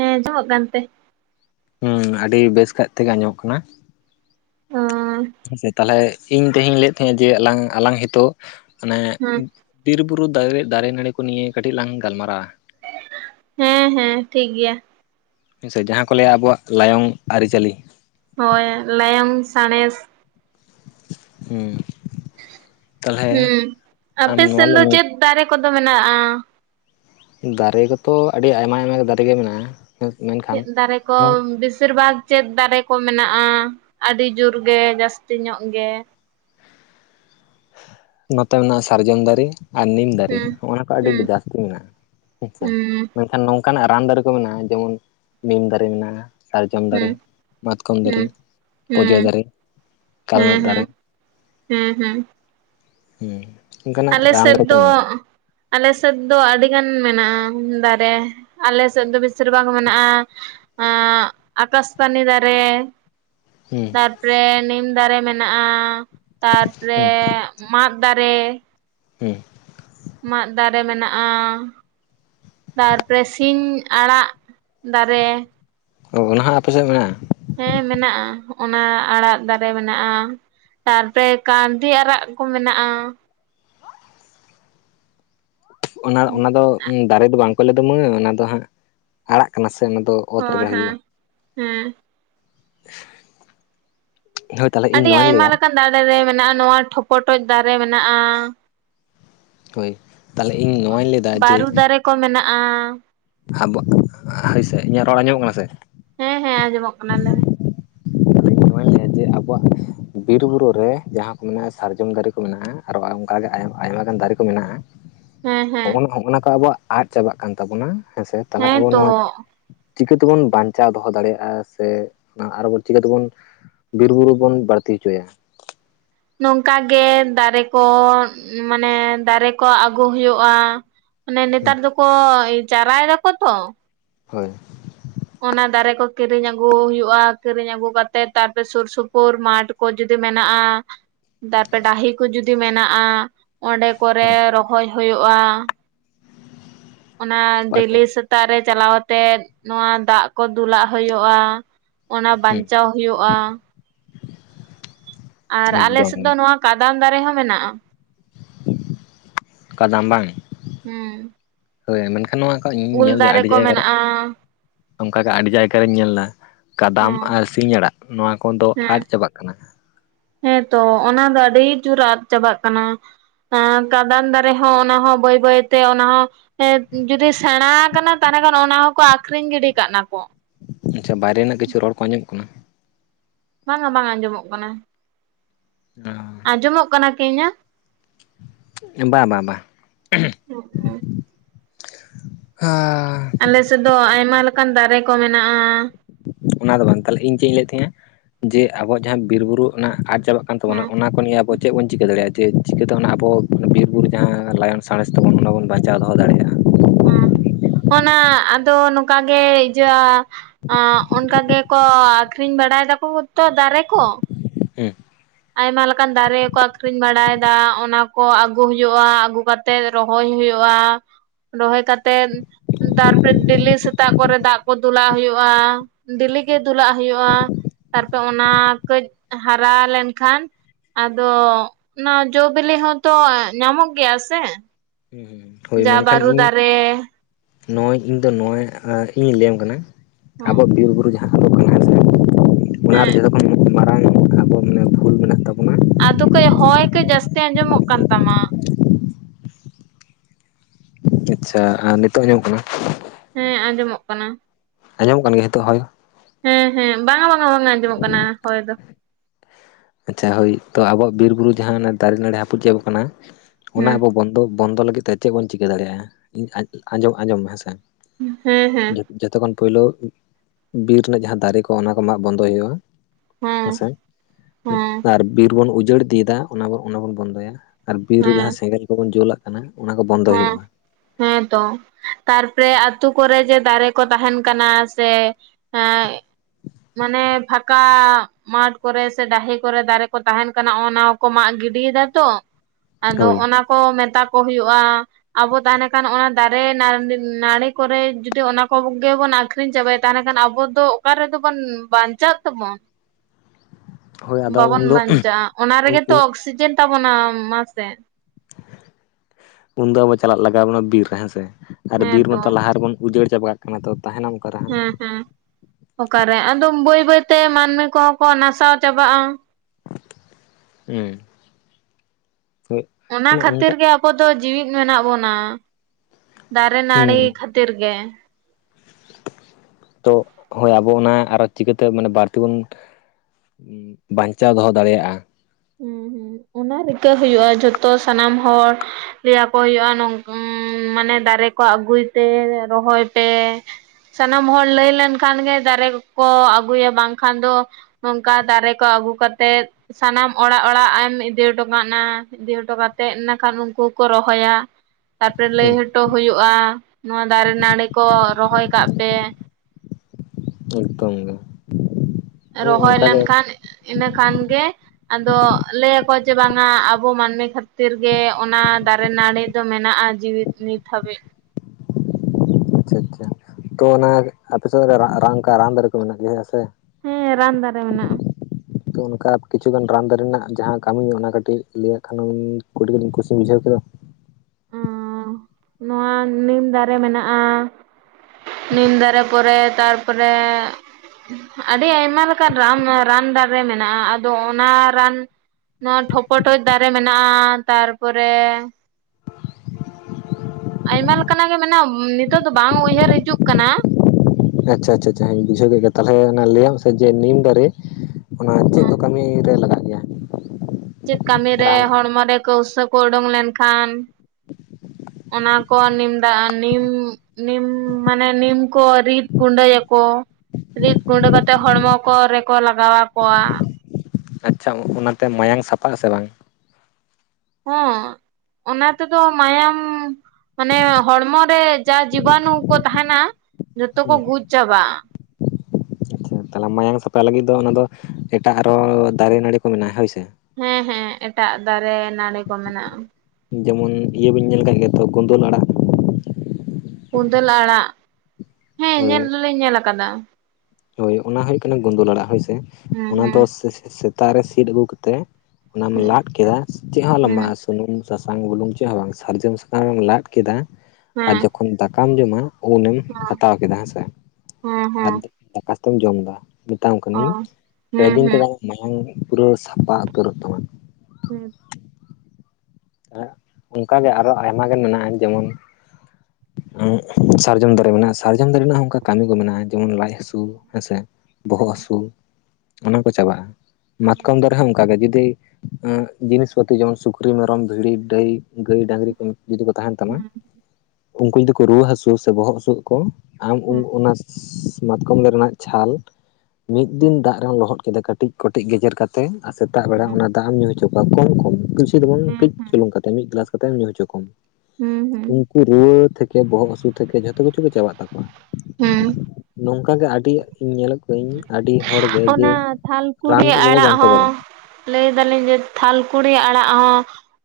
ᱦᱮᱸ ᱡᱚᱢᱚᱜ [unintelligible] ᱠᱟᱱ ᱛᱮ ᱦᱩᱸ ᱟᱹᱰᱤ ᱵᱮᱥ ᱜᱮ ᱟᱡ ᱛᱮᱜᱮ ᱚᱸᱡᱚᱢᱚᱜ ᱠᱟᱱᱟ ᱦᱚᱸ ᱦᱮᱸᱥᱮ ᱛᱟᱦᱚᱞᱮ ᱤᱧ ᱛᱮᱦᱮᱧ ᱤᱧ ᱞᱟᱹᱭ ᱮᱫ ᱛᱟᱦᱮᱱᱟ ᱡᱮ ᱟᱞᱟᱝ ᱟᱞᱟᱝ ᱦᱤᱛᱚᱜ ᱢᱟᱱᱮ ᱦᱮᱸ ᱵᱤᱨ ᱵᱩᱨᱩ ᱫᱟᱨᱮ ᱫᱟᱨᱮ ᱱᱟᱹᱲᱤ ᱠᱚ ᱱᱤᱭᱮ ᱠᱟᱹᱴᱤᱡ ᱞᱟᱝ ᱜᱟᱞᱢᱟᱨᱟᱣᱟ ᱦᱮᱸ ᱦᱮᱸ ᱴᱷᱤᱠ ᱜᱮᱭᱟ ᱦᱮᱸ ᱥᱮ ᱡᱟᱦᱟᱸ ᱠᱚ ᱞᱟᱹᱭᱟ ᱟᱵᱚᱣᱟᱜ ᱞᱟᱭᱚᱝ ᱟᱹᱨᱤᱪᱟᱹᱞᱤ ᱦᱚᱭ ᱞᱟᱭᱚᱝ ᱥᱟᱬᱮᱥ ᱦᱩᱸ ᱛᱟᱦᱚᱞᱮ ᱦᱮᱸ ᱟᱢ ᱟᱯᱮ ᱱᱚᱣᱟ ᱥᱮᱱ ᱞᱟᱹᱭ ᱫᱚ ᱢᱮ ᱪᱮᱫ ᱫᱟᱨᱮ ᱠᱚᱫᱚ ᱢᱮᱱᱟᱜ-ᱟ ᱫᱟᱨᱮ ᱠᱚᱛᱚ ᱟᱹᱰᱤ ᱟᱭᱢᱟ ᱟᱭᱢᱟ ᱫᱟᱨᱮ‌ ᱜᱮ ᱢᱮᱱᱟᱜ-ᱟ ᱫᱟᱨᱮ ᱠᱚ ᱵᱮᱥᱤᱨ ᱵᱷᱟᱜᱽ ᱪᱮᱫ ᱫᱟᱨᱮ ᱠᱚ ᱢᱮᱱᱟᱜ-ᱟ ᱟᱹᱰᱤ ᱡᱳᱨ ᱜᱮ ᱡᱟᱹᱥᱛᱤ ᱧᱚᱜ ᱜᱮ ᱱᱚᱛᱮ ᱢᱮᱱᱟᱜ-ᱟ ᱥᱟᱨᱡᱚᱢ ᱫᱟᱨᱮ ᱟᱨ ᱱᱤᱢ ᱫᱟᱨᱮ ᱦᱩᱸ ᱦᱚᱸᱜ-ᱚ ᱱᱟ ᱠᱚ ᱟᱹᱰᱤ ᱦᱩᱸ ᱡᱟᱹᱥᱛᱤ ᱢᱮᱱᱟᱜ-ᱟ ᱦᱮᱸᱥᱮ ᱦᱩᱸ ᱢᱮᱱᱠᱷᱟᱱ ᱱᱚᱝᱠᱟ ᱚᱱᱠᱟᱱᱟᱜ ᱨᱟᱱ ᱫᱟᱨᱮ ᱠᱚ ᱢᱮᱱᱟᱜ-ᱟ ᱡᱮᱢᱚᱱ ᱱᱤᱢ ᱫᱟᱨᱮ ᱢᱮᱱᱟᱜ-ᱟ ᱥᱟᱨᱡᱚᱢ ᱫᱟᱨᱮ ᱢᱟᱛᱠᱚᱢ ᱦᱩᱸ ᱫᱟᱨᱮ ᱦᱩᱸ ᱯᱚᱡᱟᱹ ᱦᱩᱸ ᱫᱟᱨᱮ ᱠᱟᱞᱢᱮᱫ ᱦᱮᱸ ᱫᱟᱨᱮ ᱦᱮᱸ ᱦᱮᱸ ᱦᱮᱸ ᱦᱩᱸ ᱚᱱᱠᱟᱱᱟᱜ ᱟᱞᱮ ᱨᱟᱱ ᱥᱮᱫ ᱫᱚᱠᱚ ᱫᱚ ᱢᱮᱱᱟᱜᱼᱟ ᱟᱞᱮ ᱥᱮᱫ ᱫᱚ ᱟᱹᱰᱤ ᱜᱟᱱ ᱢᱮᱱᱟᱜᱼᱟ ᱫᱟᱨᱮ ᱟᱞᱮ ᱥᱮᱫ ᱫᱚ ᱵᱮᱥᱤᱨ ᱵᱷᱟᱜᱽ ᱢᱮᱱᱟᱜᱼᱟ ᱟᱸ ᱟᱠᱟᱥᱵᱟᱱᱤ ᱫᱟᱨᱮ ᱦᱩᱸ ᱛᱟᱨᱯᱚᱨᱮ ᱱᱤᱢ ᱫᱟᱨᱮ ᱢᱮᱱᱟᱜᱼᱟ ᱛᱟᱨᱯᱚᱨᱮ ᱦᱩᱸ ᱢᱟᱫ ᱫᱟᱨᱮ ᱦᱩᱸ ᱢᱟᱫ ᱫᱟᱨᱮ ᱢᱮᱱᱟᱜ-ᱟ ᱛᱟᱨᱯᱚᱨᱮ ᱥᱤᱧ ᱟᱲᱟᱜ ᱫᱟᱨᱮ ᱚ ᱚᱱᱟ ᱦᱚᱸ ᱟᱯᱮ ᱥᱮᱫ ᱢᱮᱱᱟᱜ-ᱟ ᱦᱮᱸ ᱢᱮᱱᱟᱜ-ᱟ ᱚᱱᱟ ᱟᱲᱟᱜ ᱫᱟᱨᱮ ᱢᱮᱱᱟᱜᱼᱟ ᱛᱟᱨᱯᱚᱨᱮ ᱠᱟᱨᱫᱤ ᱟᱨᱟᱜ ᱠᱚ ᱢᱮᱱᱟᱜᱼᱟ ᱚᱱᱟ ᱚᱱᱟ ᱫᱚ ᱫᱟᱨᱮ ᱫᱚ ᱵᱟᱝ ᱠᱚ ᱞᱟᱹᱭ ᱫᱚ ᱢᱟᱹᱭ ᱚᱱᱟ ᱫᱚ ᱦᱟᱸᱜ ᱟᱲᱟᱜ ᱠᱟᱱᱟ ᱥᱮ ᱚᱱᱟ ᱫᱚ ᱚᱛ ᱦᱚᱭ ᱨᱮᱜᱮ ᱦᱩᱭᱩᱜᱼᱟ ᱦᱚᱭ ᱦᱮᱸ ᱦᱳᱭ ᱛᱟᱦᱚᱞᱮ ᱤᱧ ᱟᱹᱰᱤ ᱱᱚᱣᱟᱧ ᱟᱭᱢᱟ ᱞᱟᱹᱭᱟ ᱞᱮᱠᱟᱱ ᱫᱟᱨᱮ ᱨᱮ ᱢᱮᱱᱟᱜ-ᱟ ᱱᱚᱣᱟ ᱴᱷᱚᱯᱚᱴᱚᱡ ᱫᱟᱨᱮ ᱢᱮᱱᱟᱜ-ᱟ ᱦᱳᱭ ᱛᱟᱦᱚᱞᱮ ᱤᱧ ᱱᱚᱣᱟᱹᱧ ᱞᱟᱹᱭ ᱮᱫᱟ ᱡᱮ ᱵᱟᱹᱨᱩ ᱫᱟᱨᱮ ᱠᱚ ᱢᱮᱱᱟᱜ-ᱟ ᱟᱵᱚ ᱦᱳᱭ ᱥᱮ ᱤᱧᱟᱹᱜ ᱨᱚᱲ ᱟᱸᱡᱚᱢᱚᱜ ᱠᱟᱱᱟ ᱥᱮ ᱦᱮᱸ ᱦᱮᱸ ᱟᱸᱡᱚᱢᱚᱜ ᱠᱟᱱᱟ ᱞᱟᱹᱭ ᱢᱮ ᱥᱮ ᱟᱵᱚᱣᱟᱜ ᱵᱤᱨ ᱵᱩᱨᱩ ᱨᱮ ᱡᱟᱦᱟᱸ ᱠᱚ ᱢᱮᱱᱟᱜ-ᱟ ᱥᱟᱨᱡᱚᱢ ᱫᱟᱨᱮ ᱠᱚ ᱢᱮᱱᱟᱜ-ᱟ ᱟᱨ ᱵᱟᱝ ᱚᱱᱠᱟ ᱜᱮ ᱟᱭᱢᱟ ᱜᱟᱱ ᱫᱟᱨᱮ ᱠᱚ ᱢᱮᱱᱟᱜ-ᱟ ᱦᱮᱸ ᱦᱮᱸ ᱦᱚᱸᱜ-ᱚᱭ ᱦᱚᱸᱜ-ᱱᱟ ᱠᱚ ᱟᱵᱚᱣᱟᱜ ᱟᱫ ᱪᱟᱵᱟᱜ ᱠᱟᱱ ᱛᱟᱵᱚᱱᱟ ᱦᱮᱸ ᱥᱮ ᱛᱟᱦᱚᱞᱮ ᱟᱵᱚ ᱱᱚᱣᱟ ᱪᱤᱠᱟᱹ ᱛᱮᱵᱚᱱ ᱵᱟᱧᱪᱟᱣ ᱫᱚᱦᱚ ᱫᱟᱲᱮᱭᱟᱜ-ᱟ ᱥᱮ ᱚᱱᱟ ᱟᱨᱦᱚᱸ ᱪᱤᱠᱟᱹ ᱛᱮ ᱵᱚᱱ ᱵᱤᱨ ᱵᱩᱨᱩ ᱵᱚᱱ ᱵᱟᱹᱲᱛᱤ ᱦᱚᱪᱚᱭᱟ ᱱᱚᱝᱠᱟ ᱜᱮ ᱫᱟᱨᱮ ᱠᱚ ᱢᱟᱱᱮ ᱫᱟᱨᱮ ᱠᱚ ᱟᱹᱜᱩ ᱦᱩᱭᱩᱜᱼᱟ ᱢᱟᱱᱮ ᱦᱮᱸ ᱱᱮᱛᱟᱨ ᱫᱚ ᱠᱚ ᱪᱟᱨᱟ ᱮᱫᱟ ᱠᱚ ᱛᱚ ᱦᱳᱭ ᱚᱱᱟ ᱫᱟᱨᱮ ᱠᱚ ᱠᱤᱨᱤᱧ ᱟᱹᱜᱩ ᱦᱩᱭᱩᱜ-ᱟ ᱠᱤᱨᱤᱧ ᱟᱹᱜᱩ ᱠᱟᱛᱮ ᱛᱟᱨᱯᱚᱨ ᱥᱩᱨ ᱥᱩᱯᱩᱨ ᱢᱟᱴᱷ ᱠᱚ ᱡᱩᱫᱤ ᱢᱮᱱᱟᱜ-ᱟ ᱛᱟᱨᱯᱚᱨᱮ ᱰᱟᱦᱤ ᱠᱚ ᱡᱩᱫᱤ ᱢᱮᱱᱟᱜ-ᱟ ᱚᱸᱰᱮ ᱠᱚᱨᱮ ᱨᱚᱦᱚᱭ ᱦᱩᱭᱩᱜ-ᱟ ᱚᱱᱟ ᱟᱪᱪᱷᱟ ᱰᱮᱞᱤ ᱟᱪᱪᱷᱟ ᱥᱮᱛᱟᱜ ᱨᱮ ᱪᱟᱞᱟᱣ ᱠᱟᱛᱮ ᱱᱚᱣᱟ ᱫᱟᱜ ᱠᱚ ᱫᱩᱞᱟᱜ ᱦᱩᱭᱩᱜ-ᱟ ᱚᱱᱟ ᱦᱮᱸ ᱵᱟᱧᱪᱟᱣ ᱦᱩᱭᱩᱜ-ᱟ ᱟᱨ ᱟᱞᱮ ᱮᱠᱫᱚᱢ ᱥᱮᱫ ᱫᱚ ᱱᱚᱣᱟ ᱠᱟᱫᱟᱢ ᱫᱟᱨᱮ ᱦᱚᱸ ᱢᱮᱱᱟᱜ-ᱟ ᱚᱠᱟᱫᱟᱢ ᱵᱟᱝ ᱦᱩᱸ ᱦᱮᱸ ᱢᱮᱱᱠᱷᱟᱱ ᱱᱚᱣᱟ ᱤᱧ ᱩᱞ ᱧᱮᱞ ᱫᱟ ᱫᱟᱨᱮ ᱟᱹᱰᱤ ᱠᱚ ᱡᱟᱭᱜᱟ ᱨᱮ ᱢᱮᱱᱟᱜᱼᱟ ᱚᱱᱠᱟ ᱜᱮ ᱟᱹᱰᱤ ᱡᱟᱭᱜᱟ ᱨᱤᱧ ᱧᱮᱞᱫᱟ ᱠᱟᱫᱟᱢ ᱦᱩᱸ ᱟᱨ ᱥᱤᱧ ᱟᱲᱟᱜ ᱱᱚᱣᱟ ᱠᱚᱫᱚ ᱦᱮᱸ ᱟᱫᱽ ᱪᱟᱵᱟᱜ ᱠᱟᱱᱟ᱾ ᱦᱮᱸᱛᱚ ᱚᱱᱟ ᱫᱚ ᱟᱹᱰᱤ ᱡᱩᱨ ᱟᱫᱽ ᱪᱟᱵᱟᱜ ᱠᱟᱱᱟ [unintelligible] ᱠᱟᱫᱟᱢ ᱫᱟᱨᱮ ᱦᱚᱸ ᱚᱱᱟ ᱦᱚᱸ ᱵᱟᱹᱭ ᱵᱟᱹᱭᱛᱮ ᱚᱱᱟ ᱦᱚᱸ ᱮᱫᱽ ᱡᱩᱫᱤ ᱥᱮᱬᱟ ᱠᱟᱱᱟ ᱛᱟᱦᱞᱮ ᱠᱷᱟᱱ ᱚᱱᱟ ᱦᱚᱸᱠᱚ ᱟᱠᱷᱨᱤᱧ ᱜᱤᱰᱤ ᱠᱟᱜ ᱠᱟᱱᱟ ᱠᱚ ᱟᱪᱪᱷᱟ ᱵᱟᱭᱨᱮ ᱨᱮᱱᱟᱜ ᱠᱤᱪᱷᱩ ᱨᱚᱲ ᱠᱚ ᱟᱸᱡᱚᱜ ᱠᱟᱱᱟ ᱵᱟᱝᱼ ᱟ ᱵᱟᱝ ᱟᱡᱚᱢᱚᱜ ᱠᱟᱱᱟ [unintelligible] ᱟᱸᱡᱚᱢᱚᱜ ᱠᱟᱱᱟ ᱠᱤ ᱤᱧᱟᱹᱜ ᱵᱟᱸ ᱵᱟᱸ ᱵᱟᱸ ᱟᱞᱮ ᱥᱮᱫᱽ ᱫᱚ ᱟᱭᱢᱟ ᱞᱮᱠᱟᱱ ᱫᱟᱨᱮ ᱠᱚ ᱢᱮᱱᱟᱜᱼᱟ᱾ ᱚᱱᱟ ᱫᱚ ᱵᱟᱝ ᱛᱟᱦᱚᱞᱮ ᱤᱧ ᱪᱮᱫ ᱤᱧ ᱞᱟᱹᱭᱮᱫ ᱛᱟᱦᱮᱸᱱᱟ ᱡᱮ ᱟᱵᱚ ᱡᱟᱦᱟᱸ ᱵᱤᱨ ᱵᱩᱨᱩ ᱚᱱᱟ ᱟᱫᱽ ᱪᱟᱵᱟᱜ ᱠᱟᱱ ᱛᱟᱵᱚᱱᱟ ᱦᱮᱸ ᱚᱱᱟ ᱠᱚ ᱱᱤᱭᱟ ᱟᱵᱚ ᱪᱮᱫ ᱵᱚᱱ ᱪᱤᱠᱟᱹ ᱫᱟᱲᱮᱭᱟᱜᱼᱟ ᱡᱮ ᱪᱤᱠᱟᱹᱛᱮ ᱟᱵᱚ ᱵᱤᱨᱵᱩᱨᱩ ᱡᱟᱦᱟᱸ ᱞᱟᱭᱚᱱ ᱥᱟᱬᱮᱥ ᱛᱟᱵᱚᱱ ᱚᱱᱟ ᱵᱚᱱ ᱵᱟᱧᱪᱟᱣ ᱫᱚᱦᱚ ᱫᱟᱲᱮᱭᱟᱜᱼᱟ ᱦᱚᱱ ᱚᱱᱟ ᱟᱫᱚ ᱱᱚᱝᱠᱟ ᱜᱮ ᱤᱡᱟ ᱚᱸ ᱚᱱᱠᱟ ᱜᱮᱠᱚ ᱟᱠᱷᱨᱤᱧ ᱵᱟᱲᱟᱭ ᱫᱟᱠᱚ ᱛᱚ ᱫᱟᱨᱮ ᱠᱚ ᱦᱩᱸ ᱟᱭᱢᱟ ᱞᱮᱠᱟᱱ ᱫᱟᱨᱮ ᱠᱚ ᱟᱠᱷᱨᱤᱧ ᱵᱟᱲᱟᱭᱮᱫᱟ ᱚᱱᱟ ᱠᱚ ᱟᱹᱜᱩ ᱦᱳᱭᱳᱜᱼᱟ ᱟᱹᱜᱩ ᱠᱟᱛᱮ ᱛᱮ ᱨᱚᱦᱚᱭ ᱦᱩᱭᱩᱜᱼᱟ ᱨᱚᱦᱚᱭ ᱠᱟᱛᱮᱫ ᱛᱟᱨᱯᱚᱨᱮ ᱰᱮᱞᱤ ᱥᱮᱛᱟᱜ ᱠᱚᱨᱮ ᱫᱟᱜᱽ ᱠᱚ ᱫᱩᱞᱟᱜ ᱦᱩᱭᱩᱜᱼᱟ ᱰᱮᱞᱤ ᱜᱮ ᱫᱩᱞᱟᱜ ᱦᱩᱭᱩᱜᱼᱟ ᱛᱟᱨᱯᱚᱨ ᱚᱱᱟ ᱠᱟᱹᱡᱽ ᱦᱟᱨᱟ ᱞᱮᱱ ᱠᱷᱟᱱ ᱟᱫᱚ ᱚᱱᱟ ᱡᱚ ᱵᱤᱞᱤ ᱦᱚᱸᱛᱚ ᱧᱟᱢᱚᱜ ᱜᱮᱭᱟ ᱥᱮ ᱦᱩᱸ ᱦᱩᱸᱦᱳᱭ ᱡᱟ ᱢᱮᱱᱠᱷᱟᱱ ᱵᱟᱹᱨᱩ ᱤᱧ ᱫᱟᱨᱮ ᱱᱚᱜᱼ ᱚᱭ ᱤᱧ ᱫᱚ ᱱᱚᱭ ᱤᱧ ᱞᱟᱹᱭᱟᱢ ᱠᱟᱱᱟ ᱦᱮᱸ ᱟᱵᱚᱣᱟᱜ ᱵᱤᱨ ᱵᱩᱨᱩ ᱡᱟᱸᱦᱟ [unintelligible] ᱚᱱᱟ ᱦᱮᱸ ᱡᱮᱨᱚᱠᱚᱢ ᱢᱟᱨᱟᱝ ᱟᱵᱚ ᱵᱷᱩᱞ ᱢᱮᱱᱟᱜ ᱛᱟᱵᱚᱱᱟ ᱟᱫᱚ ᱠᱟᱹᱡᱽ ᱦᱚᱭ ᱠᱟᱹᱡᱽ ᱡᱟᱹᱥᱛᱤ ᱟᱸᱡᱚᱢᱚᱜ ᱠᱟᱱ ᱛᱟᱢᱟ ᱟᱪᱪᱷᱟ ᱟᱨ ᱱᱤᱛᱚᱜ ᱟᱸᱡᱚᱢᱚᱜ ᱠᱟᱱᱟ ᱦᱮᱸ ᱟᱸᱡᱚᱢᱚᱜ ᱠᱟᱱᱟ ᱟᱸᱡᱚᱢ ᱠᱟᱱ ᱜᱮᱭᱟ ᱱᱤᱛᱚᱜ ᱦᱳᱭ ᱦᱮᱸ ᱦᱮᱸ ᱵᱟᱝ ᱵᱟᱝᱼᱟ ᱵᱟᱝᱼᱟ ᱟᱸᱡᱚᱢᱚᱜ ᱠᱟᱱᱟ ᱦᱚᱭ ᱫᱚ ᱟᱪᱪᱷᱟ ᱦᱳᱭ ᱛᱚ ᱟᱵᱚᱣᱟᱜ ᱵᱤᱨ ᱵᱩᱨᱩ ᱡᱟᱦᱟᱸ ᱫᱟᱨᱮ ᱱᱟᱹᱲᱤ ᱦᱟᱹᱯᱩᱫ ᱪᱟᱵᱟᱜ ᱠᱟᱱᱟ ᱚᱱᱟ ᱦᱮᱸ ᱟᱵᱚ ᱵᱚᱱᱫᱚ ᱵᱚᱱᱫᱚ ᱞᱟᱹᱜᱤᱫ ᱛᱮ ᱪᱮᱫ ᱵᱚᱱ ᱪᱤᱠᱟᱹ ᱫᱟᱲᱮᱭᱟᱜᱼᱟ ᱤᱧ ᱟᱸᱡᱚᱢ ᱟᱸᱡᱚᱢ ᱢᱮ ᱦᱮᱸᱥᱮ ᱦᱮᱸ ᱦᱮᱸ ᱡᱚᱛᱚ ᱠᱷᱚᱱ ᱯᱩᱭᱞᱳ ᱵᱤᱨ ᱨᱮᱱᱟᱜ ᱡᱟᱦᱟᱸ ᱫᱟᱨᱮ ᱠᱚ ᱚᱱᱟ ᱠᱚ ᱢᱟᱜᱽ ᱵᱚᱱᱫᱚᱭ ᱦᱳᱭᱳᱜᱼᱟ ᱦᱮᱸ ᱦᱮᱸᱥᱮ ᱦᱮᱸ ᱟᱨ ᱵᱤᱨ ᱵᱚᱱ ᱩᱡᱟᱹᱲ ᱤᱫᱤᱭᱮᱫᱟ ᱚᱱᱟ ᱚᱱᱟ ᱵᱚᱱ ᱵᱚᱱᱫᱚᱭᱟ ᱟᱨ ᱵᱤᱨ ᱨᱮ ᱡᱟᱦᱟᱸ ᱦᱮᱸ ᱥᱮᱸᱜᱮᱞ ᱠᱚᱵᱚᱱ ᱡᱩᱞᱟᱜ ᱚᱱᱟ ᱠᱚ ᱵᱚᱱᱫᱚᱭ ᱦᱮᱸ ᱦᱩᱭᱳᱩᱜᱼᱟ᱾ ᱦᱮᱸ ᱛᱚ ᱛᱟᱨᱯᱚᱨᱮ ᱟᱹᱛᱩ ᱠᱚᱨᱮ ᱡᱮ ᱫᱟᱨᱮ ᱠᱚ ᱛᱟᱦᱮᱱ ᱠᱟᱱᱟ ᱥᱮ ᱦᱮᱸ ᱢᱟᱱᱮ ᱯᱷᱟᱠᱟ ᱢᱟᱴ ᱠᱚᱨᱮ ᱥᱮ ᱰᱟᱹᱦᱤ ᱠᱚᱨᱮ ᱫᱟᱨᱮ ᱠᱚ ᱛᱟᱦᱮᱱ ᱠᱟᱱᱟ ᱚᱱᱟᱠᱚ ᱢᱟᱜᱽ ᱜᱤᱰᱤᱭᱮᱫᱟ ᱛᱚ ᱟᱫᱚ ᱦᱳᱭ ᱚᱱᱟ ᱠᱚ ᱢᱮᱛᱟ ᱠᱚ ᱦᱩᱭᱳᱩᱜᱼᱟ ᱟᱵᱚ ᱛᱟᱦᱮᱱᱮ ᱠᱷᱟᱱ ᱚᱱᱟ ᱫᱟᱨᱮ ᱱᱟᱹᱲᱤ ᱠᱚᱨᱮ ᱡᱩᱫᱤ ᱚᱱᱟ ᱠᱚᱜᱮ ᱵᱚᱱ ᱟᱠᱷᱨᱤᱧ ᱪᱟᱵᱟᱭᱛᱟ ᱛᱟᱦᱞᱮ ᱠᱷᱟᱱ ᱟᱵᱚ ᱫᱚ ᱚᱠᱟ ᱨᱮᱵᱚᱱ ᱵᱟᱧᱪᱟᱜ ᱛᱟᱵᱚᱱ [inaudible] ᱦᱳᱭ ᱟᱫᱚ ᱵᱟᱵᱚᱱ ᱩᱱᱫᱚ ᱵᱟᱧᱪᱟᱜᱼᱟ ᱚᱱᱟ ᱨᱮᱜᱮ ᱛᱚ ᱚᱠᱥᱤᱡᱮᱱ ᱛᱟᱵᱚᱱ ᱢᱟᱥᱮ ᱩᱱ ᱫᱚ ᱟᱵᱚ ᱪᱟᱞᱟᱜ ᱞᱟᱜᱟᱣ ᱵᱚᱱᱟ ᱵᱤᱨ ᱦᱮᱸᱥᱮ ᱟᱨ ᱦᱮᱸ ᱵᱤᱨ ᱛᱚ ᱢᱟᱛᱚ ᱞᱟᱦᱟ ᱨᱮᱵᱚᱱ ᱩᱡᱟᱹᱲ ᱪᱟᱵᱟᱜ ᱠᱟᱱᱟ ᱛᱚ ᱛᱟᱦᱮᱱᱟᱢ ᱚᱠᱟ ᱨᱮ ᱦᱮᱸ ᱦᱮᱸ ᱚᱠᱟᱨᱮ ᱟᱫᱚᱢ ᱵᱟᱹᱭ ᱵᱟᱹᱭ ᱛᱮ ᱢᱟᱹᱱᱢᱤ ᱠᱚᱦᱚᱸ ᱠᱚ ᱱᱟᱥᱟᱣ ᱪᱟᱵᱟᱜᱼᱟ ᱦᱩᱸ ᱚᱱᱟ ᱠᱷᱟᱹᱛᱤᱨ ᱜᱮ ᱟᱵᱚ ᱫᱚ ᱡᱤᱶᱤᱫ ᱢᱮᱱᱟᱜ ᱵᱚᱱᱟ ᱫᱟᱨᱮ ᱦᱮᱸ ᱱᱟᱹᱲᱤ ᱠᱷᱟᱹᱛ ᱛᱤᱨ ᱜᱮ ᱛᱚ ᱦᱳᱭ ᱟᱵᱚ ᱚᱱᱟ ᱟᱨᱚ ᱪᱤᱠᱟᱹᱛᱮ ᱢᱟᱱᱮ ᱵᱟᱹᱲᱛᱤ ᱵᱚᱱ ᱵᱟᱧᱪᱟᱣ ᱫᱚᱦᱚ ᱫᱟᱲᱮᱭᱟᱜᱼᱟ ᱦᱩᱸ ᱦᱩᱸ ᱚᱱᱟ ᱨᱤᱠᱟᱹ ᱦᱩᱭᱩᱜᱼᱟ ᱡᱷᱚᱛᱚ ᱥᱟᱱᱟᱢ ᱦᱚᱲ ᱞᱟᱹᱭᱟᱠᱚ ᱦᱩᱭᱩᱜᱼᱟ ᱢᱟᱱᱮ ᱫᱟᱨᱮ ᱠᱚ ᱟᱹᱜᱩᱭ ᱯᱮ ᱨᱚᱦᱚᱭ ᱯᱮ ᱥᱟᱱᱟᱢ ᱦᱚᱲ ᱞᱟᱹᱭ ᱞᱮᱱᱠᱷᱟᱱ ᱜᱮ ᱫᱟᱨᱮ ᱠᱚᱠᱚ ᱟᱹᱜᱩᱭᱟ ᱵᱟᱝᱠᱷᱟᱱ ᱫᱚ ᱱᱚᱝᱠᱟ ᱫᱟᱨᱮ ᱠᱚ ᱟᱹᱜᱩ ᱠᱟᱛᱮᱜ ᱥᱟᱱᱟᱢ ᱚᱲᱟᱜ ᱚᱲᱟᱜ ᱮᱢ ᱤᱫᱤ ᱦᱚᱴᱚ ᱠᱟᱜᱼᱠᱟᱱᱟ ᱤᱫᱤ ᱦᱚᱴᱚ ᱠᱟᱛᱮᱫ ᱱᱟ ᱠᱷᱟᱱ ᱩᱱᱠᱩ ᱠᱚ ᱨᱚᱦᱚᱭᱟ ᱛᱟᱨᱯᱚᱨᱮ ᱞᱟᱹᱭ ᱦᱮᱸ ᱦᱚᱴᱚ ᱦᱩᱭᱩᱜᱼᱟ ᱱᱚᱣᱟ ᱫᱟᱨᱮ ᱱᱟᱹᱲᱤ ᱠᱚ ᱨᱚᱦᱚᱭ ᱠᱟᱜ ᱯᱮ ᱮᱠᱫᱚᱢ ᱜᱮ ᱦᱳᱭ ᱨᱚᱦᱚᱭ ᱚᱱᱠᱟᱜᱮ ᱞᱮᱱᱠᱷᱟᱱ ᱤᱱᱟᱹ ᱠᱷᱟᱱ ᱜᱮ ᱟᱫᱚ ᱞᱟᱹᱭᱟᱠᱚᱣᱟ ᱡᱮ ᱵᱟᱝᱟ ᱟᱵᱚ ᱢᱟᱹᱱᱢᱤ ᱠᱷᱟᱹᱛᱤᱨ ᱛᱤᱨ ᱜᱮ ᱚᱱᱟ ᱫᱟᱨᱮ ᱱᱟᱹᱲᱤ ᱫᱚ ᱢᱮᱱᱟᱜᱼᱟ ᱡᱤᱣᱤᱫ ᱱᱤᱛ ᱦᱟᱹᱵᱤᱡ ᱟᱪᱪᱷᱟ ᱟᱪᱪᱷᱟ ᱛᱚ ᱚᱱᱟ ᱟᱯᱮ ᱥᱮᱫ ᱨᱮ ᱨᱟᱝᱠᱟ ᱨᱟᱱ ᱫᱟᱨᱮ ᱠᱚ ᱢᱮᱱᱟᱜ ᱜᱮᱭᱟ ᱥᱮ ᱦᱮᱸ ᱨᱟᱱ ᱫᱟᱨᱮ ᱢᱮᱱᱟᱜᱼᱟ ᱛᱚ ᱚᱱᱠᱟ ᱠᱤᱪᱷᱩᱜᱟᱱ ᱨᱟᱱ ᱫᱟᱨᱮ ᱨᱮᱱᱟᱜ ᱡᱟᱦᱟᱸ ᱠᱟᱹᱢᱤ ᱚᱱᱟ ᱠᱟᱹᱴᱤᱡ ᱞᱟᱹᱭᱟᱜ ᱠᱷᱟᱱ ᱱᱮᱢ ᱠᱩᱫᱤᱜᱟᱱ ᱠᱩᱥᱤᱧ ᱵᱩᱡᱷᱟᱹᱣ ᱠᱮᱫᱟ ᱱᱚᱣᱟ ᱱᱤᱢ ᱫᱟᱨᱮ ᱢᱮᱱᱟᱜᱼᱟ ᱱᱤᱢ ᱫᱟᱨᱮ ᱯᱚᱨᱮ ᱛᱟᱨᱯᱚᱨᱮ ᱟᱹᱰᱤ ᱟᱭᱢᱟ ᱞᱮᱠᱟᱱ ᱨᱟᱱ ᱨᱟᱱ ᱫᱟᱨᱮ ᱢᱮᱱᱟᱜᱼᱟ ᱟᱫᱚ ᱚᱱᱟ ᱨᱟᱱ ᱱᱚᱣᱟ ᱴᱷᱚᱯᱚ ᱴᱚᱡ ᱫᱟᱨᱮ ᱢᱮᱱᱟᱜᱼᱟ ᱛᱟᱨᱯᱚᱨᱮ ᱟᱭᱢᱟ ᱞᱮᱠᱟᱱᱟᱜ ᱜᱮ ᱢᱮᱱᱟᱜᱼᱟ ᱱᱤᱛᱚᱜ ᱫᱚ ᱵᱟᱝ ᱩᱭᱦᱟᱹᱨ ᱦᱤᱡᱩᱜ ᱠᱟᱱᱟ ᱟᱪᱪᱷᱟ ᱟᱪᱪᱷᱟ ᱡᱟᱦᱟᱧ ᱵᱩᱡᱷᱟᱹᱣ ᱠᱮᱫ ᱜᱮᱭᱟ ᱛᱟᱦᱚᱞᱮ ᱚᱱᱟ ᱞᱟᱹᱭᱟᱜᱢᱮ ᱥᱮ ᱡᱮ ᱱᱤᱢ ᱫᱟᱨᱮ ᱚᱱᱟ ᱪᱮᱫ ᱠᱚ ᱠᱟᱹᱢᱤᱨᱮ ᱞᱟᱜᱟᱜ ᱜᱮᱭᱟ ᱪᱮᱫ ᱠᱟᱹᱢᱤᱨᱮ ᱨᱟᱱ ᱦᱚᱲᱢᱚ ᱨᱮ ᱠᱟᱹᱣᱥᱟᱹ ᱠᱚ ᱩᱰᱩᱝ ᱞᱮᱱᱠᱷᱟᱱ ᱚᱱᱟ ᱠᱚ ᱱᱤᱢ ᱫᱟᱜ ᱱᱤᱢ ᱱᱤᱢ ᱢᱟᱱᱮ ᱱᱤᱢ ᱠᱚ ᱨᱤᱫ ᱜᱩᱸᱰᱟᱹᱭᱟᱠᱚ ᱨᱤᱫ ᱜᱩᱸᱰᱟᱹ ᱠᱟᱛᱮᱜ ᱦᱚᱲᱢᱚ ᱠᱚᱨᱮᱠᱚ ᱞᱟᱜᱟᱣ ᱟᱠᱚᱣᱟ ᱟᱪᱪᱷᱟ ᱚᱱᱟᱛᱮ ᱢᱟᱭᱟᱝ ᱥᱟᱯᱷᱟᱜ ᱟᱥᱮ ᱵᱟᱝ ᱦ ᱚᱱᱟ ᱛᱮᱫᱚ ᱢᱟᱭᱟᱢ ᱢᱟᱱᱮ ᱦᱚᱲᱢᱚ ᱨᱮ ᱡᱟ ᱡᱤᱵᱟᱱᱩ ᱠᱚ ᱛᱟᱦᱮᱱᱟ ᱡᱚᱛᱚ ᱠᱚ ᱦᱩᱸ ᱜᱩᱡ ᱪᱟᱵᱟᱜᱼᱟ ᱟᱪᱪᱷᱟ ᱛᱟᱦᱚᱞᱮ ᱢᱟᱭᱟᱝ ᱥᱟᱯᱷᱟ ᱞᱟᱹᱜᱤᱫ ᱫᱚ ᱚᱱᱟ ᱫᱚ ᱮᱴᱟᱜ ᱟᱨᱚ ᱫᱟᱨᱮ ᱱᱟᱹᱲᱤ ᱠᱚ ᱢᱮᱱᱟᱜᱼᱟ ᱦᱳᱭᱥᱮ ᱦᱮᱸ ᱦᱮᱸ ᱮᱴᱟᱜ ᱫᱟᱨᱮ ᱱᱟᱹᱲᱤ ᱠᱚ ᱢᱮᱱᱟᱜᱼᱟ ᱡᱮᱢᱚᱱ ᱤᱭᱟᱹ ᱵᱤᱱ ᱧᱮᱞ ᱟᱠᱟᱫ ᱜᱮᱭᱟ ᱛᱚ ᱜᱳᱫᱚᱞ ᱟᱲᱟᱜ ᱠᱩᱸᱫᱟᱹᱞ ᱟᱲᱟᱜ ᱦᱮᱸ ᱦᱳᱭ ᱧᱮᱞ ᱫᱚᱞᱤᱧ ᱧᱮᱞ ᱟᱠᱟᱫᱟ ᱦᱳᱭ ᱚᱱᱟ ᱦᱳᱭᱳᱜ ᱠᱟᱱᱟ ᱜᱳᱫᱳᱞ ᱟᱲᱟᱜ ᱦᱳᱭᱥᱮ ᱦᱩᱸ ᱚᱱᱟ ᱦᱩᱸ ᱫᱚ ᱥᱮᱛᱟᱜ ᱨᱮ ᱥᱤᱫ ᱟᱹᱜᱩ ᱠᱟᱛᱮᱜ ᱚᱱᱟᱢ ᱦᱩᱸ ᱞᱟᱫ ᱠᱮᱫᱟ ᱪᱮᱫ ᱦᱚᱸ ᱟᱞᱚᱢ ᱦᱩᱸ ᱮᱢᱟᱜᱼᱟ ᱥᱩᱱᱩᱢ ᱥᱟᱥᱟᱝ ᱵᱩᱞᱩᱝ ᱪᱮᱫ ᱦᱚᱸ ᱵᱟᱝ ᱥᱟᱨᱡᱚᱢ ᱥᱟᱠᱟᱢ ᱮᱢ ᱞᱟᱫ ᱠᱮᱫᱟ ᱦᱮᱸ ᱟᱨ ᱦᱮᱸ ᱡᱚᱠᱷᱚᱱ ᱫᱟᱠᱟᱢ ᱡᱚᱢᱟ ᱩᱱᱮᱢ ᱦᱟᱛᱟᱣ ᱠᱮᱫᱟ ᱦᱮᱸ ᱥᱮ ᱦᱮᱸ ᱟᱨ ᱦᱮᱸ ᱫᱟᱠᱟᱛᱢ ᱡᱚᱢ ᱮᱫᱟ ᱢᱮᱛᱟᱢ ᱠᱟᱱᱟᱹᱧ ᱯᱮᱫᱤᱱ ᱛᱮᱜᱮ ᱟᱢᱟᱜ ᱢᱟᱭᱟᱝ ᱯᱩᱨᱟᱹ ᱥᱟᱯᱟ ᱩᱛᱟᱹᱨᱚᱜ ᱛᱟᱢᱟ ᱦᱮᱸ ᱚᱱᱠᱟᱜᱮ ᱟᱨᱚ ᱟᱭᱢᱟᱜᱟᱱ ᱢᱮᱱᱟᱜᱼᱟ ᱡᱮᱢᱚᱱ ᱥᱟᱨᱡᱚᱢ ᱫᱟᱨᱮ ᱢᱮᱱᱟᱜᱼᱟ ᱥᱟᱨᱡᱚᱢ ᱫᱟᱨᱮ ᱨᱮᱱᱟᱜ ᱦᱚᱸ ᱚᱱᱠᱟ ᱠᱟᱹᱢᱤ ᱠᱚ ᱢᱮᱱᱟᱜᱼᱟ ᱡᱮᱢᱚᱱ ᱞᱟᱡ ᱦᱟᱹᱥᱩ ᱦᱮᱸᱥᱮ ᱵᱚᱦᱚᱜ ᱦᱟᱹᱥᱩ ᱚᱱᱟ ᱠᱚ ᱪᱟᱵᱟᱜᱼᱟ ᱢᱟᱛᱠᱚᱢ ᱫᱟᱨᱮ ᱦᱚᱸ ᱚᱱᱠᱟ ᱜᱮ ᱡᱩᱫᱤ ᱡᱤᱥᱯᱟᱹᱛᱤ ᱡᱮᱢᱚᱱ ᱥᱩᱠᱨᱤ ᱢᱮᱨᱚᱢ ᱵᱷᱤᱲᱤ ᱰᱟᱹᱭ ᱜᱟᱹᱭ ᱰᱟᱝᱨᱤ ᱠᱚ ᱡᱩᱫᱤ ᱠᱚ ᱛᱟᱦᱮᱱ ᱛᱟᱢᱟ ᱩᱱᱠᱩ ᱡᱩᱫᱤ ᱠᱚ ᱨᱩᱣᱟᱹ ᱦᱟᱹᱥᱩ ᱥᱮ ᱵᱚᱦᱚᱜ ᱦᱟᱹᱥᱩᱜ ᱠᱚ ᱟᱢ ᱩᱱ ᱚᱱᱟ ᱢᱟᱛᱠᱚᱢ ᱨᱮᱱᱟᱜ ᱪᱷᱟᱞ ᱢᱤᱫ ᱫᱤᱱ ᱫᱟᱜ ᱨᱮᱢ ᱞᱚᱦᱚᱫ ᱠᱮᱫᱟ ᱠᱟᱹᱴᱤᱡ ᱠᱚᱴᱤᱡ ᱜᱮᱡᱮᱨ ᱠᱟᱛᱮ ᱛᱮ ᱟᱨ ᱥᱮᱛᱟᱜ ᱵᱮᱲᱟ ᱚᱱᱟ ᱫᱟᱜᱮᱢ ᱧᱩ ᱦᱚᱪᱚ ᱠᱚᱣᱟ ᱠᱚᱢ ᱠᱚᱢ ᱛᱩᱞᱥᱤ ᱫᱚᱵᱟᱝ ᱠᱟᱹᱡ ᱪᱩᱞᱩᱝ ᱠᱟᱛᱮᱫ ᱢᱤᱫ ᱜᱞᱟᱥ ᱠᱟᱛᱮᱢ ᱧᱩ ᱦᱚᱪᱚ ᱠᱚᱢ ᱩᱱᱠᱩ ᱨᱩᱣᱟᱹ ᱛᱷᱮᱠᱮ ᱵᱚᱦᱚᱜ ᱦᱟᱥᱩ ᱛᱷᱮᱠᱮ ᱡᱚᱛᱷᱚ ᱠᱤᱪᱷᱩ ᱜᱮ ᱪᱟᱵᱟᱜ ᱛᱟᱠᱚᱣᱟ ᱦᱮᱸ ᱱᱚᱝᱠᱟ ᱜᱮ ᱟᱹᱰᱤ ᱧᱮᱞᱮᱫ ᱠᱩᱣᱤᱧ ᱟᱹᱰᱤ ᱦᱚᱲ ᱜᱮ ᱡᱮ ᱚᱱᱟ ᱨᱟᱱ ᱛᱷᱟᱞᱠᱩᱲᱤ ᱠᱚ ᱜᱚᱜᱚ ᱟᱲᱟᱜ ᱵᱟᱝ ᱠᱚ ᱵᱟᱲᱟᱭᱟ ᱦᱚᱸ ᱞᱟᱹᱭ ᱫᱟᱹᱞᱤᱧ ᱡᱮ ᱛᱷᱟᱞ ᱠᱩᱲᱤ ᱟᱲᱟᱜ ᱦᱚᱸ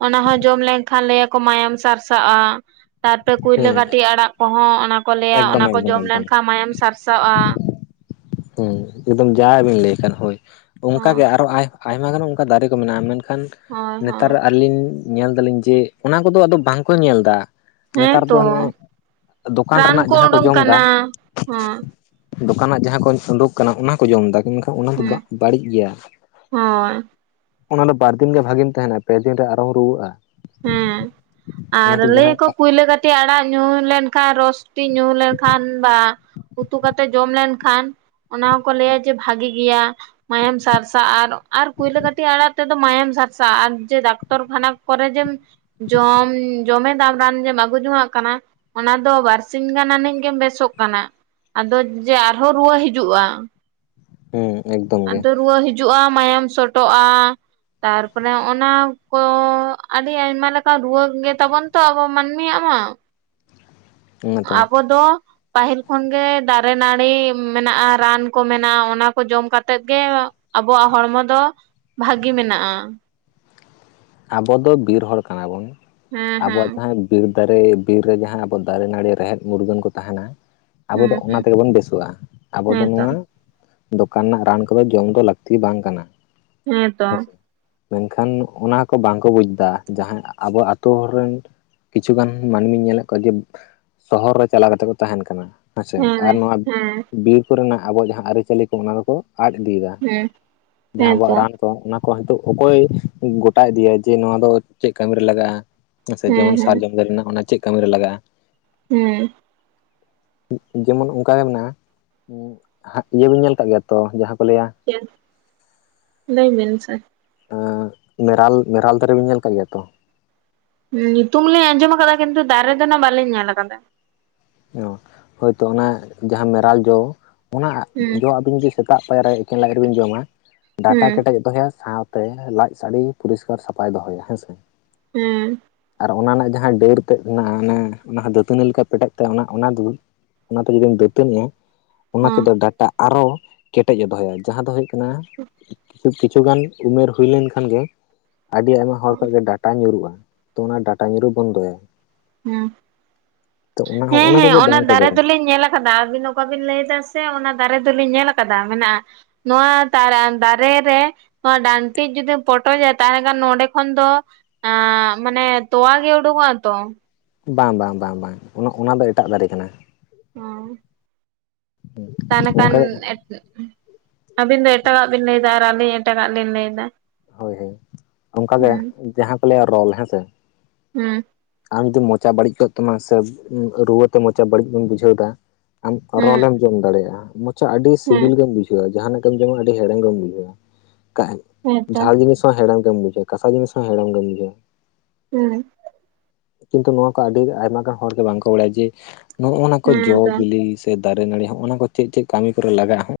ᱚᱱᱟ ᱦᱚᱸ ᱡᱚᱢ ᱞᱮᱱᱠᱷᱟᱱ ᱞᱟᱹᱭᱭᱟᱠᱚ ᱢᱟᱭᱟᱢ ᱥᱟᱨᱥᱟᱜᱼᱟ ᱾ ᱛᱟᱨ ᱛᱮ ᱠᱩᱭᱞᱟᱹ ᱦᱮᱸ ᱠᱟᱹᱴᱤ ᱟᱲᱟᱜ ᱠᱚᱦᱚᱸ ᱚᱱᱟ ᱠᱚ ᱞᱟᱹᱭᱟ ᱮᱠᱫᱚᱢ ᱚᱱᱟ ᱠᱚ ᱮᱠᱫᱚᱢ ᱡᱚᱢ ᱞᱮᱱ ᱮᱠᱫᱚᱢ ᱠᱷᱟᱱ ᱢᱟᱭᱟᱢ ᱥᱟᱨᱥᱟᱜᱼᱟ᱾ ᱦᱮᱸ ᱮᱠᱫᱚᱢ ᱡᱟᱵᱤᱱ ᱞᱟᱹᱭ ᱠᱟᱫ ᱦᱳᱭ ᱚᱝᱠᱟ ᱦᱚᱸ ᱜᱮ ᱟᱨᱚ ᱟᱭ ᱟᱭᱢᱟ ᱜᱟᱱ ᱚᱱᱠᱟ ᱫᱟᱨᱮ ᱠᱚ ᱢᱮᱱᱟᱜᱼᱟ ᱢᱮᱱᱠᱷᱟᱱ ᱦᱳᱭ ᱦᱳᱭ ᱱᱮᱛᱟᱨ ᱟᱹᱞᱤᱧ ᱧᱮᱞ ᱫᱟᱹᱞᱤᱧ ᱡᱮ ᱚᱱᱟ ᱠᱚᱫᱚ ᱟᱫᱚ ᱵᱟᱝᱠᱚ ᱧᱮᱞ ᱫᱟ᱾ ᱱᱮᱛᱟᱨ ᱦᱮᱸ ᱫᱚ ᱛᱚ ᱦᱟᱱᱮ ᱫᱚᱠᱟᱱ ᱨᱟᱱ ᱨᱮᱱᱟᱜ ᱡᱟᱦᱟᱸ ᱠᱚ ᱩᱰᱩᱝ ᱡᱚᱢ ᱫᱟ, ᱠᱟᱱᱟ ᱦᱚᱸ ᱫᱚᱠᱟᱱᱟᱜ ᱡᱟᱦᱟᱸ ᱠᱚᱧ ᱩᱰᱩᱠ ᱠᱟᱱᱟ ᱚᱱᱟ ᱠᱚ ᱡᱚᱢ ᱫᱟ, ᱢᱮᱱᱠᱷᱟᱱ ᱚᱱᱟ ᱫᱚ ᱦᱩᱸ ᱵᱟᱹᱲᱤᱡ ᱜᱮᱭᱟ᱾ ᱦᱳᱭ ᱚᱱᱟ ᱫᱚ ᱵᱟᱨ ᱫᱤᱱ ᱜᱮ ᱵᱷᱟᱜᱤᱢ ᱛᱟᱦᱮᱸᱱᱟ, ᱯᱮ ᱫᱤᱱ ᱨᱮ ᱟᱨᱦᱚᱢ ᱨᱩᱣᱟᱹᱜᱼᱟ ᱾ ᱦᱮᱸ ᱟᱨ ᱞᱟᱹᱭ ᱟᱠᱚ ᱠᱩᱭᱞᱟᱹ ᱠᱟᱹ ᱴᱤ ᱟᱲᱟᱜ ᱧᱩ ᱞᱮᱱᱠᱷᱟᱱ ᱨᱚᱥᱴᱤ ᱧᱩ ᱞᱮᱱᱠᱷᱟᱱ ᱵᱟ ᱩᱛᱩ ᱠᱟᱛᱮ ᱡᱚᱢ ᱞᱮᱱᱠᱷᱟᱱ ᱚᱱᱟ ᱦᱚᱸᱠᱚ ᱞᱟᱹᱭᱟ ᱡᱮ ᱵᱷᱟᱜᱤ ᱜᱮᱭᱟ᱾ ᱢᱟᱭᱟᱢ ᱥᱟᱨᱥᱟ ᱟᱨ ᱟᱨ ᱠᱩᱭᱞᱟᱹ ᱠᱟᱹᱴᱤ ᱟᱲᱟᱜ ᱛᱮᱫᱚ ᱢᱟᱭᱟᱢ ᱥᱟᱨᱥᱟ ᱟᱨ ᱡᱮ ᱰᱟᱠᱛᱚᱨ ᱠᱷᱟᱱᱟ ᱠᱚᱨᱮ ᱡᱮᱢ ᱡᱚᱢ ᱡᱚᱢᱮ ᱫᱟᱢ ᱨᱟᱱ ᱡᱮᱢ ᱟᱹᱜᱩ ᱡᱚᱝᱟᱜ ᱠᱟᱱᱟ, ᱚᱱᱟ ᱫᱚ ᱵᱟᱨᱥᱤᱧ ᱜᱟᱱ ᱟᱹᱱᱤᱡ ᱜᱮᱢ ᱵᱮᱥᱚᱜ ᱠᱟᱱᱟ, ᱟᱫᱚ ᱡᱮ ᱟᱨᱦᱚᱸ ᱨᱩᱣᱟᱹ ᱦᱤᱡᱩᱜᱼᱟ ᱾ ᱦᱩᱸ ᱮᱠᱫᱚᱢ ᱜᱮ ᱟᱫᱚ ᱨᱩᱣᱟᱹ ᱦᱤᱡᱩᱜᱼᱟ ᱢᱟᱭᱟᱢ ᱥᱚᱴᱚᱜᱼᱟ᱾ ᱛᱟᱨᱯᱚᱨᱮ ᱚᱱᱟ ᱠᱚ ᱟᱹᱰᱤ ᱟᱭᱢᱟ ᱞᱮᱠᱟ ᱨᱩᱣᱟᱹ ᱜᱮᱛᱟᱵᱚᱱ ᱛᱚ ᱟᱵᱚ ᱢᱟᱹᱱᱢᱤᱭᱟᱜ ᱢᱟ ᱾ ᱚᱱᱟᱛᱚ ᱟᱵᱚ ᱫᱚ ᱯᱟᱹᱦᱤᱞ ᱠᱷᱚᱱᱜᱮ ᱫᱟᱨᱮ ᱱᱟᱹᱲᱤ ᱢᱮᱱᱟᱜᱼᱟ, ᱨᱟᱱ ᱠᱚ ᱢᱮᱱᱟᱜᱼᱟ, ᱚᱱᱟᱠᱚ ᱡᱚᱢ ᱠᱟᱛᱮᱜ ᱜᱮ ᱟᱵᱚᱣᱟᱜ ᱦᱚᱲᱢᱚ ᱫᱚ ᱵᱷᱟᱹᱜᱤ ᱢᱮᱱᱟᱜᱼᱟ ᱾ ᱟᱵᱚ ᱫᱚ ᱵᱤᱨ ᱦᱚᱲ ᱠᱟᱱᱟᱵᱚᱱ ᱦᱮᱸ ᱦᱮᱸ ᱟᱵᱚᱣᱟᱜ ᱡᱟᱦᱟᱸ ᱵᱤᱨ ᱫᱟᱨᱮ ᱵᱤᱨ ᱨᱮ ᱡᱟᱦᱟᱸ ᱟᱵᱚ ᱫᱟᱨᱮ ᱱᱟᱹᱲᱤ ᱨᱮᱦᱮᱫ ᱢᱩᱨᱜᱟᱹᱱ ᱠᱚ ᱛᱟᱦᱮᱱᱟ, ᱟᱵᱚ ᱦᱮᱸ ᱫᱚ ᱚᱱᱟ ᱦᱮᱸ ᱛᱮᱜᱮ ᱵᱚᱱ ᱵᱮᱥᱚᱜᱼᱟ ᱾ ᱟᱵᱚ ᱫᱚ ᱦᱮᱸᱛᱚ ᱱᱚᱣᱟ ᱫᱚᱠᱟᱱ ᱨᱮᱱᱟᱜ ᱨᱟᱱ ᱠᱚᱫᱚ ᱡᱚᱢ ᱫᱚ ᱞᱟᱹᱠᱛᱤ ᱵᱟᱝ ᱠᱟᱱᱟ ᱦᱮᱸᱛᱚ ᱦᱮᱸᱥᱮ᱾ ᱢᱮᱱᱠᱷᱟᱱ ᱚᱱᱟ ᱠᱚ ᱵᱟᱝᱠᱚ ᱵᱩᱡᱽ ᱫᱟ, ᱡᱟᱦᱟᱸᱭ ᱟᱵᱚ ᱟ ᱟᱹᱛᱩᱳ ᱨᱮᱱ ᱠᱤᱪᱷᱩᱜᱟᱱ ᱢᱟᱹᱱᱢᱤᱧ ᱧᱮᱞᱮᱫ ᱠᱚᱣᱟ ᱡᱮ, ᱥᱚᱦᱚᱨ ᱨᱮ ᱪᱟᱞᱟᱣ ᱠᱟᱛᱮ ᱠᱚ ᱛᱟᱦᱮᱸᱱ ᱠᱟᱱᱟ ᱦᱮᱸᱪᱮ, ᱦᱮᱸ ᱟᱨ ᱦᱮᱸ ᱱᱚᱣᱟ ᱦᱮᱸ ᱵᱤᱨ ᱠᱚ ᱨᱮᱱᱟᱜ ᱟᱵᱚᱣᱟᱜ ᱡᱟᱦᱟᱸ ᱟᱹᱨᱤᱪᱟᱹᱞᱤ ᱠᱚ ᱚᱱᱟ ᱫᱚᱠᱚ ᱟᱫ ᱤᱫᱤᱭᱮᱫᱟ, ᱡᱟᱦᱟᱸ ᱟᱵᱚᱣᱟᱜ ᱦᱮᱸᱛᱚ ᱨᱟᱱ ᱛᱚ ᱚᱱᱟ ᱠᱚ ᱦᱤᱛᱚᱜ ᱚᱠᱚᱭ ᱜᱚᱴᱟ ᱤᱫᱤᱭᱤᱭᱟ ᱡᱮ ᱱᱚᱣᱟ ᱫᱚ ᱪᱮᱫ ᱠᱟᱹᱢᱤᱨ ᱨᱮ ᱞᱟᱜᱟᱜᱼᱟ ᱾ ᱦᱮᱸ ᱥᱮ ᱡᱮᱢᱚᱱ ᱥᱟᱨᱡᱚᱢ ᱫᱟᱨᱮ ᱨᱮᱱᱟᱜ ᱚᱱᱟ ᱪᱮᱫ ᱠᱟᱹᱢᱤ ᱨᱮ ᱞᱟᱜᱟᱜᱼᱟ᱾ ᱦᱮᱸ ᱡᱮᱢᱚᱱ ᱚᱱᱠᱟᱜᱮ ᱢᱮᱱᱟᱜᱼᱟ, ᱤᱭᱟᱹ ᱵᱤᱱ ᱧᱮᱞ ᱠᱟᱜ ᱜᱮᱭᱟ ᱛᱚ ᱡᱟᱦᱟᱸ ᱠᱚ ᱞᱟᱹᱭᱟ, ᱪᱮᱫ ᱞᱟᱹᱭ ᱵᱤᱱ ᱥᱮ, [unintelligible] ᱢᱮᱨᱟᱞ ᱢᱮᱨᱟᱞ ᱫᱟᱨᱮᱵᱤᱱ ᱧᱮᱞ ᱟᱠᱟᱫ ᱜᱮᱭᱟ ᱛᱚ? ᱧᱩᱛᱩᱢ ᱞᱤᱧ ᱟᱸᱡᱚᱢ ᱟᱠᱟᱫᱟ ᱠᱤᱱᱛᱩ ᱫᱟᱨᱮ ᱫᱚᱱᱟᱜ ᱵᱟᱞᱤᱧ ᱧᱮᱞ ᱟᱠᱟᱫᱟ᱾ ᱚ ᱦᱳᱭᱛᱚ ᱚᱱᱟ ᱡᱟᱦᱟᱸ ᱢᱮᱨᱟᱞ ᱡᱚ ᱚᱱᱟ ᱦᱩᱸ ᱫᱚ ᱟᱹᱵᱤᱱ ᱜᱮ ᱛᱟᱜ ᱯᱟᱭᱟᱨ ᱮᱠᱷᱮᱱ ᱞᱟᱡ ᱨᱮᱵᱤᱱ ᱡᱚᱢᱟ ᱰᱟᱴᱟ ᱦᱩᱸ ᱠᱮᱴᱮᱡᱚᱜ ᱫᱚᱦᱚᱭᱟ ᱥᱟᱶ ᱛᱮ ᱞᱟᱡ ᱥᱟᱰᱮ ᱯᱚᱨᱤᱥᱠᱟᱨ ᱥᱟᱯᱷᱟᱭ ᱫᱚᱦᱚᱭᱟ ᱦᱮᱸᱥᱮ᱾ ᱦᱮᱸ ᱟᱨ ᱚᱱᱟ ᱨᱮᱱᱟᱜ ᱡᱟᱦᱟᱸ ᱰᱟᱹᱨ ᱛᱮᱫ [unintelligible] ᱚᱱᱟ ᱚᱱᱟ ᱦᱚᱸ ᱫᱟᱹᱛᱟᱹᱱᱤ ᱞᱮᱠᱟ ᱯᱮᱴᱮᱡ, ᱚᱱᱟ ᱚᱱᱟ ᱫᱩᱧ ᱚᱱᱟᱛᱮ ᱡᱩᱫᱤᱢ ᱫᱟᱹᱛᱟᱹᱱᱮᱜᱼᱟ ᱚᱱᱟ ᱦᱚᱸ ᱛᱮᱫᱚ ᱰᱟ ᱴᱟᱜ ᱟᱨᱚ ᱠᱮᱴᱮᱡ ᱮ ᱫᱚᱦᱚᱭᱟ ᱡᱟᱦᱟᱸ ᱫᱚ ᱦᱩᱭᱩᱜ ᱠᱟᱱᱟ, ᱠᱤᱪᱷᱩᱜᱟᱱ ᱩᱢᱮᱨ ᱦᱩᱭ ᱞᱮᱱ ᱠᱷᱟᱱ ᱜᱮ ᱟᱹᱰᱤ ᱟᱭᱢᱟ ᱦᱚᱲ ᱠᱚ ᱜᱮ ᱰᱟ ᱴᱟ ᱧᱩᱨᱩᱜᱼᱟ ᱛᱚ ᱚᱱᱟ ᱰᱟᱴᱟ ᱧᱩᱨᱩᱜ ᱵᱚᱱᱫᱚᱭᱟ ᱾ [unintelligible] ᱚᱱᱟ ᱦᱚᱸᱜᱼᱚ ᱦᱮᱸ ᱱᱟ ᱦᱮᱸ ᱠᱚᱜᱮ ᱚᱱᱟ ᱵᱟᱝᱠᱚ ᱫᱟᱨᱮ ᱵᱟᱲᱟᱭᱟ ᱫᱚᱞᱮ ᱧᱮᱞᱟ ᱠᱟᱫᱟ ᱟᱹᱵᱤᱱ ᱚᱠᱟ ᱵᱤᱱ ᱞᱟᱹᱭ ᱮᱫᱟ ᱥᱮ ᱚᱱᱟ ᱫᱟᱨᱮ ᱫᱚᱞᱤᱧ ᱧᱮᱞ ᱟᱠᱟᱫᱟ ᱢᱮᱱᱟᱜᱼᱟ᱾ ᱱᱚᱣᱟ ᱛᱟᱨᱟ ᱫᱟᱨᱮ ᱨᱮ, ᱱᱚᱣᱟ ᱰᱟᱱᱴᱤᱡ ᱡᱩᱫᱤᱢ ᱯᱚᱴᱚᱡᱟ ᱛᱟᱦᱚᱞᱮ ᱠᱷᱟᱱ ᱱᱚᱰᱮ ᱠᱷᱚᱱ ᱫᱚ ᱟᱸ ᱢᱟᱱᱮ ᱛᱚᱣᱟ ᱜᱮ ᱩᱰᱩ ᱠᱚᱜᱼᱟ ᱛᱚ ᱵᱟᱝ ᱵᱟᱝ ᱵᱟᱝ ᱵᱟᱝ ᱚᱱᱟ ᱚᱱᱟ ᱫᱚ ᱮᱴᱟᱜ ᱫᱟᱨᱮ ᱠᱟᱱᱟ᱾ ᱦᱚᱸ ᱛᱟᱦᱚᱞᱮ ᱠᱷᱟᱱ ᱚᱱᱠᱟ ᱦᱳᱭ ᱮᱸᱫ ᱟᱹᱵᱤᱱ ᱫᱚ ᱮᱴᱟᱜᱟᱜ ᱵᱤᱱ ᱞᱟᱹᱭᱫᱟ ᱟᱨ ᱟᱹᱞᱤᱧ ᱮᱴᱟᱜᱟᱜ ᱞᱤᱧ ᱞᱟᱹᱭᱫᱟ ᱦᱳᱭ ᱦᱳᱭ ᱚᱝᱠᱟ ᱜᱮ ᱦᱩᱸ ᱡᱟᱦᱟᱸ ᱠᱚ ᱞᱟᱹᱭᱟ ᱨᱚᱞ ᱦᱮᱸᱥᱮ ᱦᱩᱸ ᱟᱢ ᱡᱩᱫᱤ ᱢᱚᱪᱟ ᱵᱟᱹᱲᱤᱡ ᱠᱚᱜ ᱛᱟᱢᱟ ᱥᱮ ᱮᱸ ᱨᱩᱣᱟᱹ ᱛᱮ ᱢᱚᱪᱟ ᱵᱟᱹᱲᱤᱡ ᱜᱮᱢ ᱵᱩᱡᱷᱟᱹᱣ ᱫᱟ ᱟᱢ ᱦᱩᱸ ᱨᱚᱞᱮᱢ ᱡᱚᱢ ᱫᱟᱲᱮᱭᱟᱜᱼᱟ ᱢᱚᱪᱟ ᱟᱹᱰᱤ ᱦᱩᱸ ᱥᱤᱵᱤᱞ ᱜᱮᱢ ᱵᱩᱡᱷᱟᱹᱣᱟᱼᱟ ᱡᱟᱦᱟᱱᱟᱜ ᱜᱮᱢ ᱡᱚᱢᱟ ᱟᱹᱰᱤ ᱦᱮᱲᱮᱢ ᱜᱮᱢ ᱵᱩᱡᱷᱟᱹᱣᱟ ᱠᱷᱟᱡ ᱦᱮᱸ ᱦᱮᱸ ᱛᱚ ᱡᱷᱟᱞ ᱡᱤᱱᱤᱥ ᱦᱚᱸ ᱦᱮᱲᱮᱢ ᱜᱮᱢ ᱵᱩᱡᱷᱟᱹᱣᱟ ᱠᱟᱥᱟ ᱡᱤᱱᱤᱥ ᱦᱚᱸ ᱦᱮᱲᱮᱢ ᱜᱮᱢ ᱵᱩᱡᱷᱟᱹᱣᱟ ᱦᱮᱸ ᱠᱤᱱᱛᱩ ᱱᱚᱣᱟ ᱠᱚ ᱟᱹᱰᱤ ᱟᱭᱢᱟ ᱜᱟᱱ ᱦᱚᱲ ᱫᱚ ᱵᱟᱝᱠᱚ ᱵᱟᱲᱟᱭᱟ ᱡᱮ ᱱᱚᱜᱼᱚ ᱱᱟ ᱠᱚ ᱦᱮᱸ ᱡᱚ ᱛᱚ ᱵᱤᱞᱤ ᱫᱟᱨᱮ ᱱᱟᱹᱲᱤ ᱦᱚᱸᱜᱼ ᱚ ᱱᱟ ᱠᱚ ᱪᱮᱫ ᱪᱮᱫ ᱠᱟᱹᱢᱤ ᱠᱚᱨᱮ ᱞᱟᱜᱟᱜᱼᱟ ᱦᱚᱸ